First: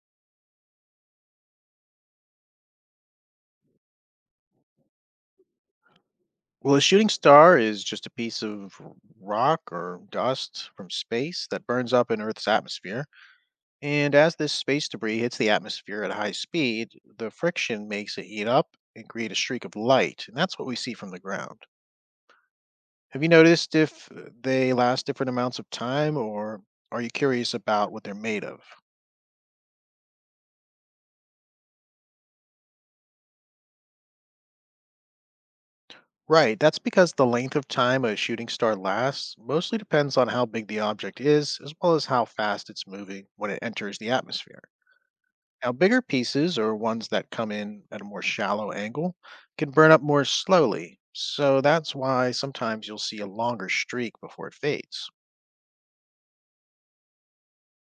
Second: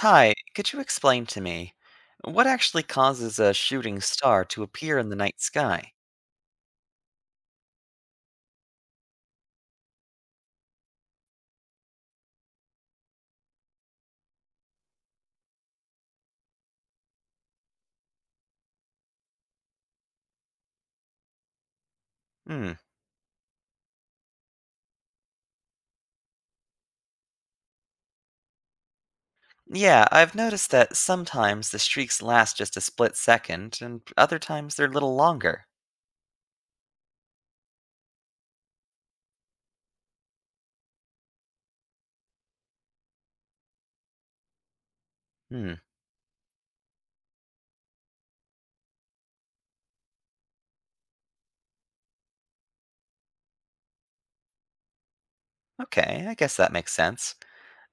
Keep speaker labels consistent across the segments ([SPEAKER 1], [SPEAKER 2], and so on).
[SPEAKER 1] Hi, could you explain to me what actually causes a shooting star to appear in the night sky?
[SPEAKER 2] Well, a shooting star is just a piece of rock or dust from space that burns up in Earth's atmosphere. And as this space debris hits the atmosphere at a high speed, the friction makes it heat up and create a streak of light. And that's what we see from the ground.
[SPEAKER 1] Hmm.
[SPEAKER 2] Have you noticed if they last different amounts of time, or are you curious about what they're made of?
[SPEAKER 1] Yeah, I've noticed that sometimes the streaks last just a split second, and other times they're a little longer.
[SPEAKER 2] Right, that's because the length of time a shooting star lasts mostly depends on how big the object is, as well as how fast it's moving when it enters the atmosphere. Now,
[SPEAKER 1] Hmm.
[SPEAKER 2] bigger pieces, or ones that come in at a more shallow angle, can burn up more slowly, so that's why sometimes you'll see a longer streak before it fades.
[SPEAKER 1] Okay, I guess that makes sense.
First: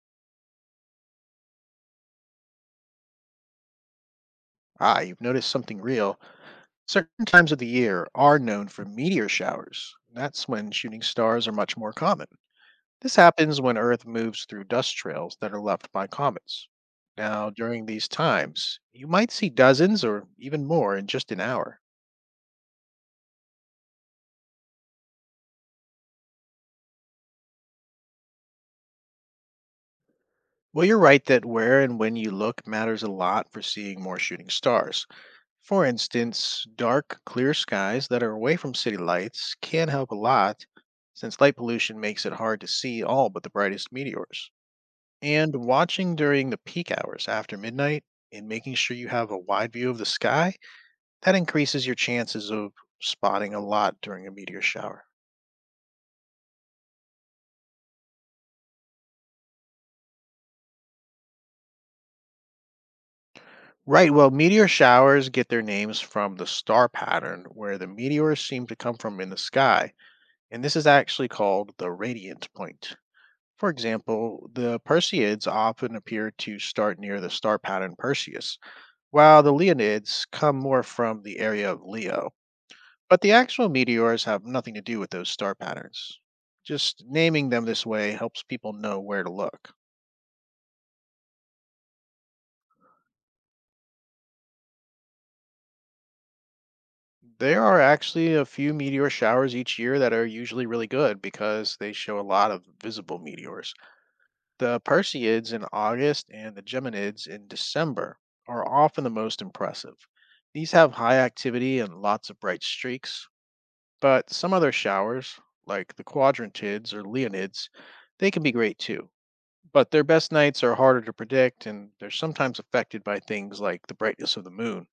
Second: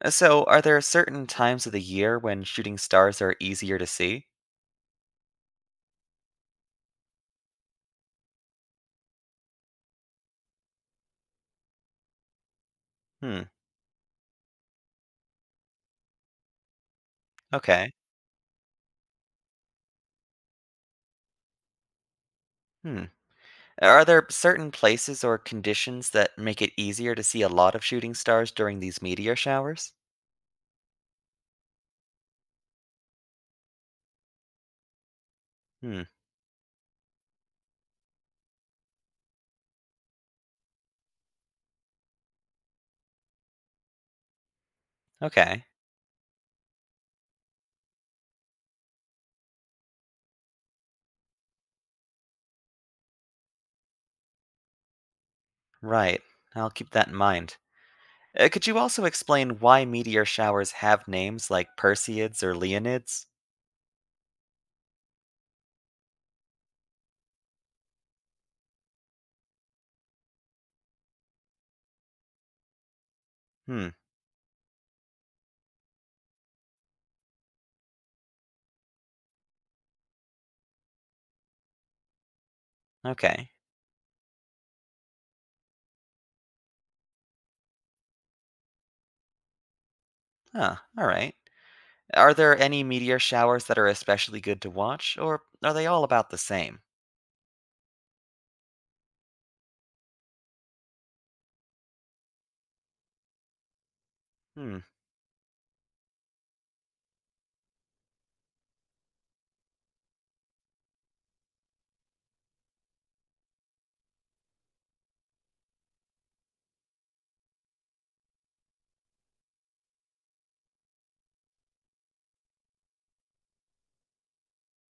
[SPEAKER 1] So, are there certain times of the year when shooting stars are easier to see?
[SPEAKER 2] Ah, you've noticed something real. Certain times of the year are known for meteor showers. That's when shooting stars are much more common. This
[SPEAKER 1] Hmm.
[SPEAKER 2] happens when Earth moves through dust trails that are left by comets. Now, during
[SPEAKER 1] Okay.
[SPEAKER 2] these times, you might see dozens or even more in just an hour.
[SPEAKER 1] Hmm. Are there certain places or conditions that make it easier to see a lot of shooting stars during these meteor showers?
[SPEAKER 2] Well, you're right that where and when you look matters a lot for seeing more shooting stars. For
[SPEAKER 1] Hmm.
[SPEAKER 2] instance, dark, clear skies that are away from city lights can help a lot since light pollution makes it hard to see all but the brightest meteors. And
[SPEAKER 1] Okay.
[SPEAKER 2] watching during the peak hours after midnight and making sure you have a wide view of the sky, that increases your chances of spotting a lot during a meteor shower.
[SPEAKER 1] Right. I'll keep that in mind. Could you also explain why meteor showers have names like Perseids or Leonids?
[SPEAKER 2] Right, well, meteor showers get their names from the star pattern where the meteors seem to come from in the sky, and this is actually called the radiant point. For
[SPEAKER 1] Hmm,
[SPEAKER 2] example, the Perseids often appear to start near the star pattern Perseus, while the Leonids come more from the area of Leo. But the
[SPEAKER 1] okay.
[SPEAKER 2] actual meteors have nothing to do with those star patterns. Just naming them this way helps people know where to look.
[SPEAKER 1] Huh, alright. Are there any meteor showers that are especially good to watch, or are they all about the same?
[SPEAKER 2] There are actually a few meteor showers each year that are usually really good because they show a lot of visible meteors.
[SPEAKER 1] Hmm,
[SPEAKER 2] The Perseids in August and the Geminids in December are often the most impressive. These have high activity and lots of bright streaks, but some other showers, like the Quadrantids or Leonids, they can be great too. But their best nights are harder to predict and they're sometimes affected by things like the brightness of the moon.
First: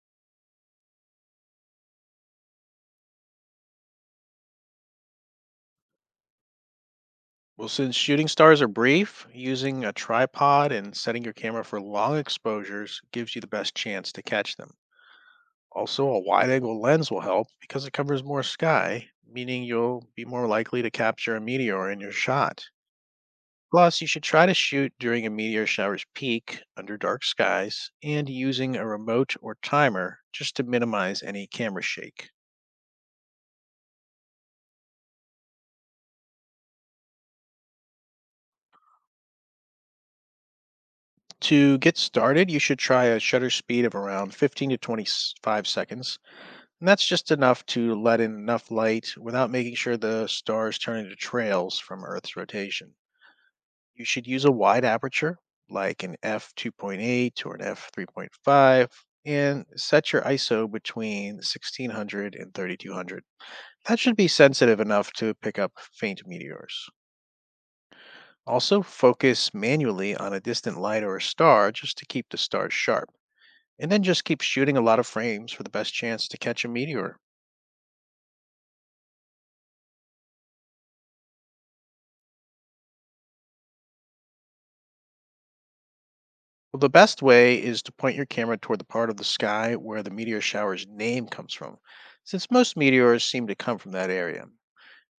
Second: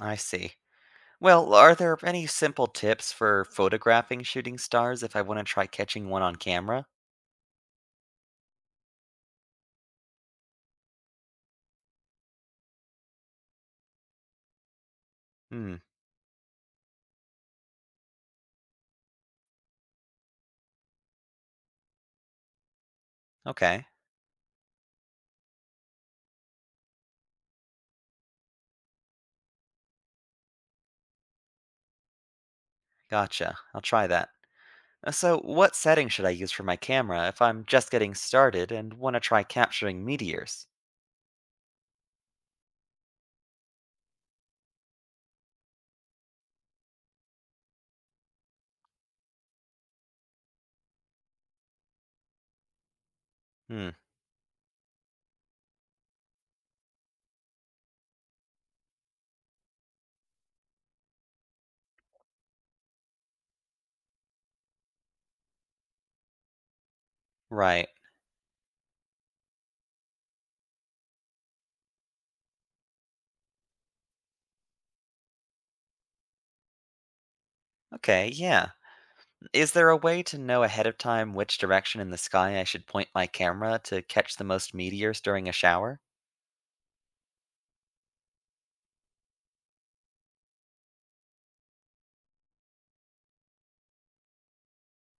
[SPEAKER 1] I see. Well, are there any simple tips for photographing shooting stars if I want to try catching one on camera?
[SPEAKER 2] Well, since shooting stars are brief, using a tripod and setting your camera for long exposures gives you the best chance to catch them.
[SPEAKER 1] Hmm,
[SPEAKER 2] Also, a wide angle lens will help because it covers more sky, meaning you'll be more likely to capture a meteor in your shot.
[SPEAKER 1] okay.
[SPEAKER 2] Plus, you should try to shoot during a meteor shower's peak under dark skies and using a remote or timer just to minimize any camera shake.
[SPEAKER 1] Gotcha. I'll try that. So, what setting should I use for my camera if I'm just getting started and want to try capturing meteors?
[SPEAKER 2] To get started, you should try a shutter speed of around 15 to 25 seconds. And that's just enough to let in enough light without making sure the stars turn into trails from Earth's rotation.
[SPEAKER 1] Hmm,
[SPEAKER 2] You should use a wide aperture, like an f2.8 or an f3.5, and set your ISO between 1,600 and 3,200. That should be sensitive enough to pick up faint meteors.
[SPEAKER 1] right.
[SPEAKER 2] Also, focus manually on a distant light or a star just to keep the stars sharp. And then just keep shooting a lot of frames for the best chance to catch a meteor.
[SPEAKER 1] Okay, yeah. Is there a way to know ahead of time which direction in the sky I should point my camera to catch the most meteors during a shower?
[SPEAKER 2] Well, the best way is to point your camera toward the part of the sky where the meteor shower's name comes from, since most meteors seem to come from that area.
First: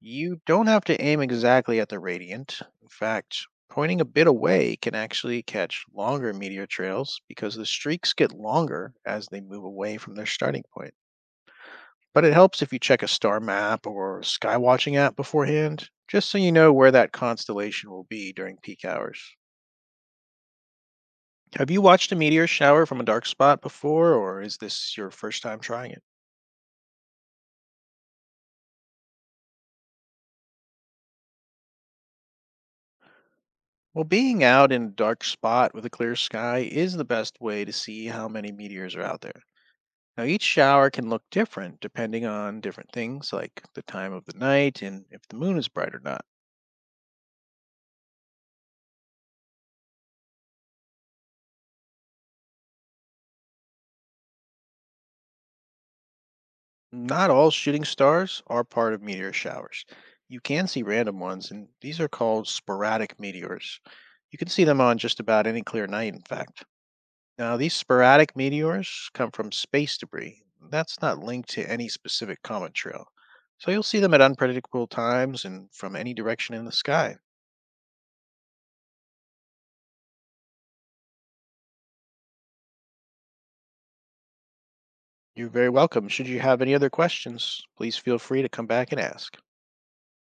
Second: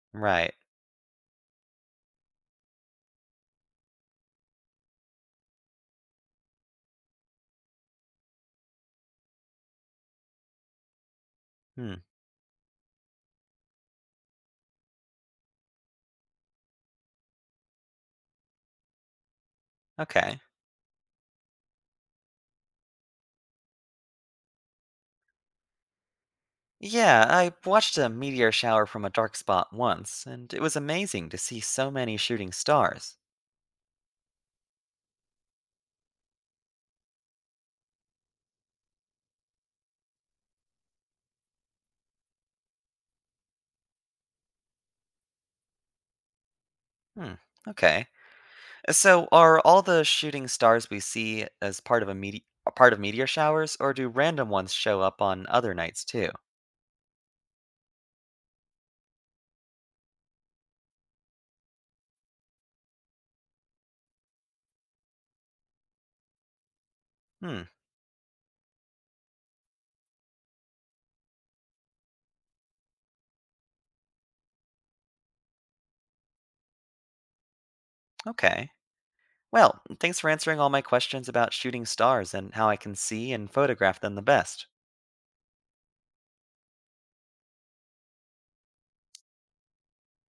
[SPEAKER 2] You
[SPEAKER 1] Right.
[SPEAKER 2] don't have to aim exactly at the radiant. In fact, pointing a bit away can actually catch longer meteor trails because the streaks get longer as they move away from their starting point.
[SPEAKER 1] Hmm,
[SPEAKER 2] But it helps if you check a star map or sky watching app beforehand, just so you know where that constellation will be during peak hours.
[SPEAKER 1] okay.
[SPEAKER 2] Have you watched a meteor shower from a dark spot before, or is this your first time trying it?
[SPEAKER 1] Yeah, I watched a meteor shower from a dark spot once, and it was amazing to see so many shooting stars.
[SPEAKER 2] Well, being out in a dark spot with a clear sky is the best way to see how many meteors are out there. Now, each shower can look different depending on different things like the time of the night and if the moon is bright or not.
[SPEAKER 1] Hmm, okay. So, are all the shooting stars we see as part of a a part of meteor showers, or do random ones show up on other nights too?
[SPEAKER 2] Not all shooting stars are part of meteor showers. You can see random ones, and these are called sporadic meteors. You can see them on just about any clear night, in fact. Now,
[SPEAKER 1] Hmm.
[SPEAKER 2] these sporadic meteors come from space debris that's not linked to any specific comet trail. So you'll see them at unpredictable times and from any direction in the sky.
[SPEAKER 1] Okay. Well, thanks for answering all my questions about shooting stars and how I can see and photograph them the best.
[SPEAKER 2] You're very welcome. Should you have any other questions, please feel free to come back and ask.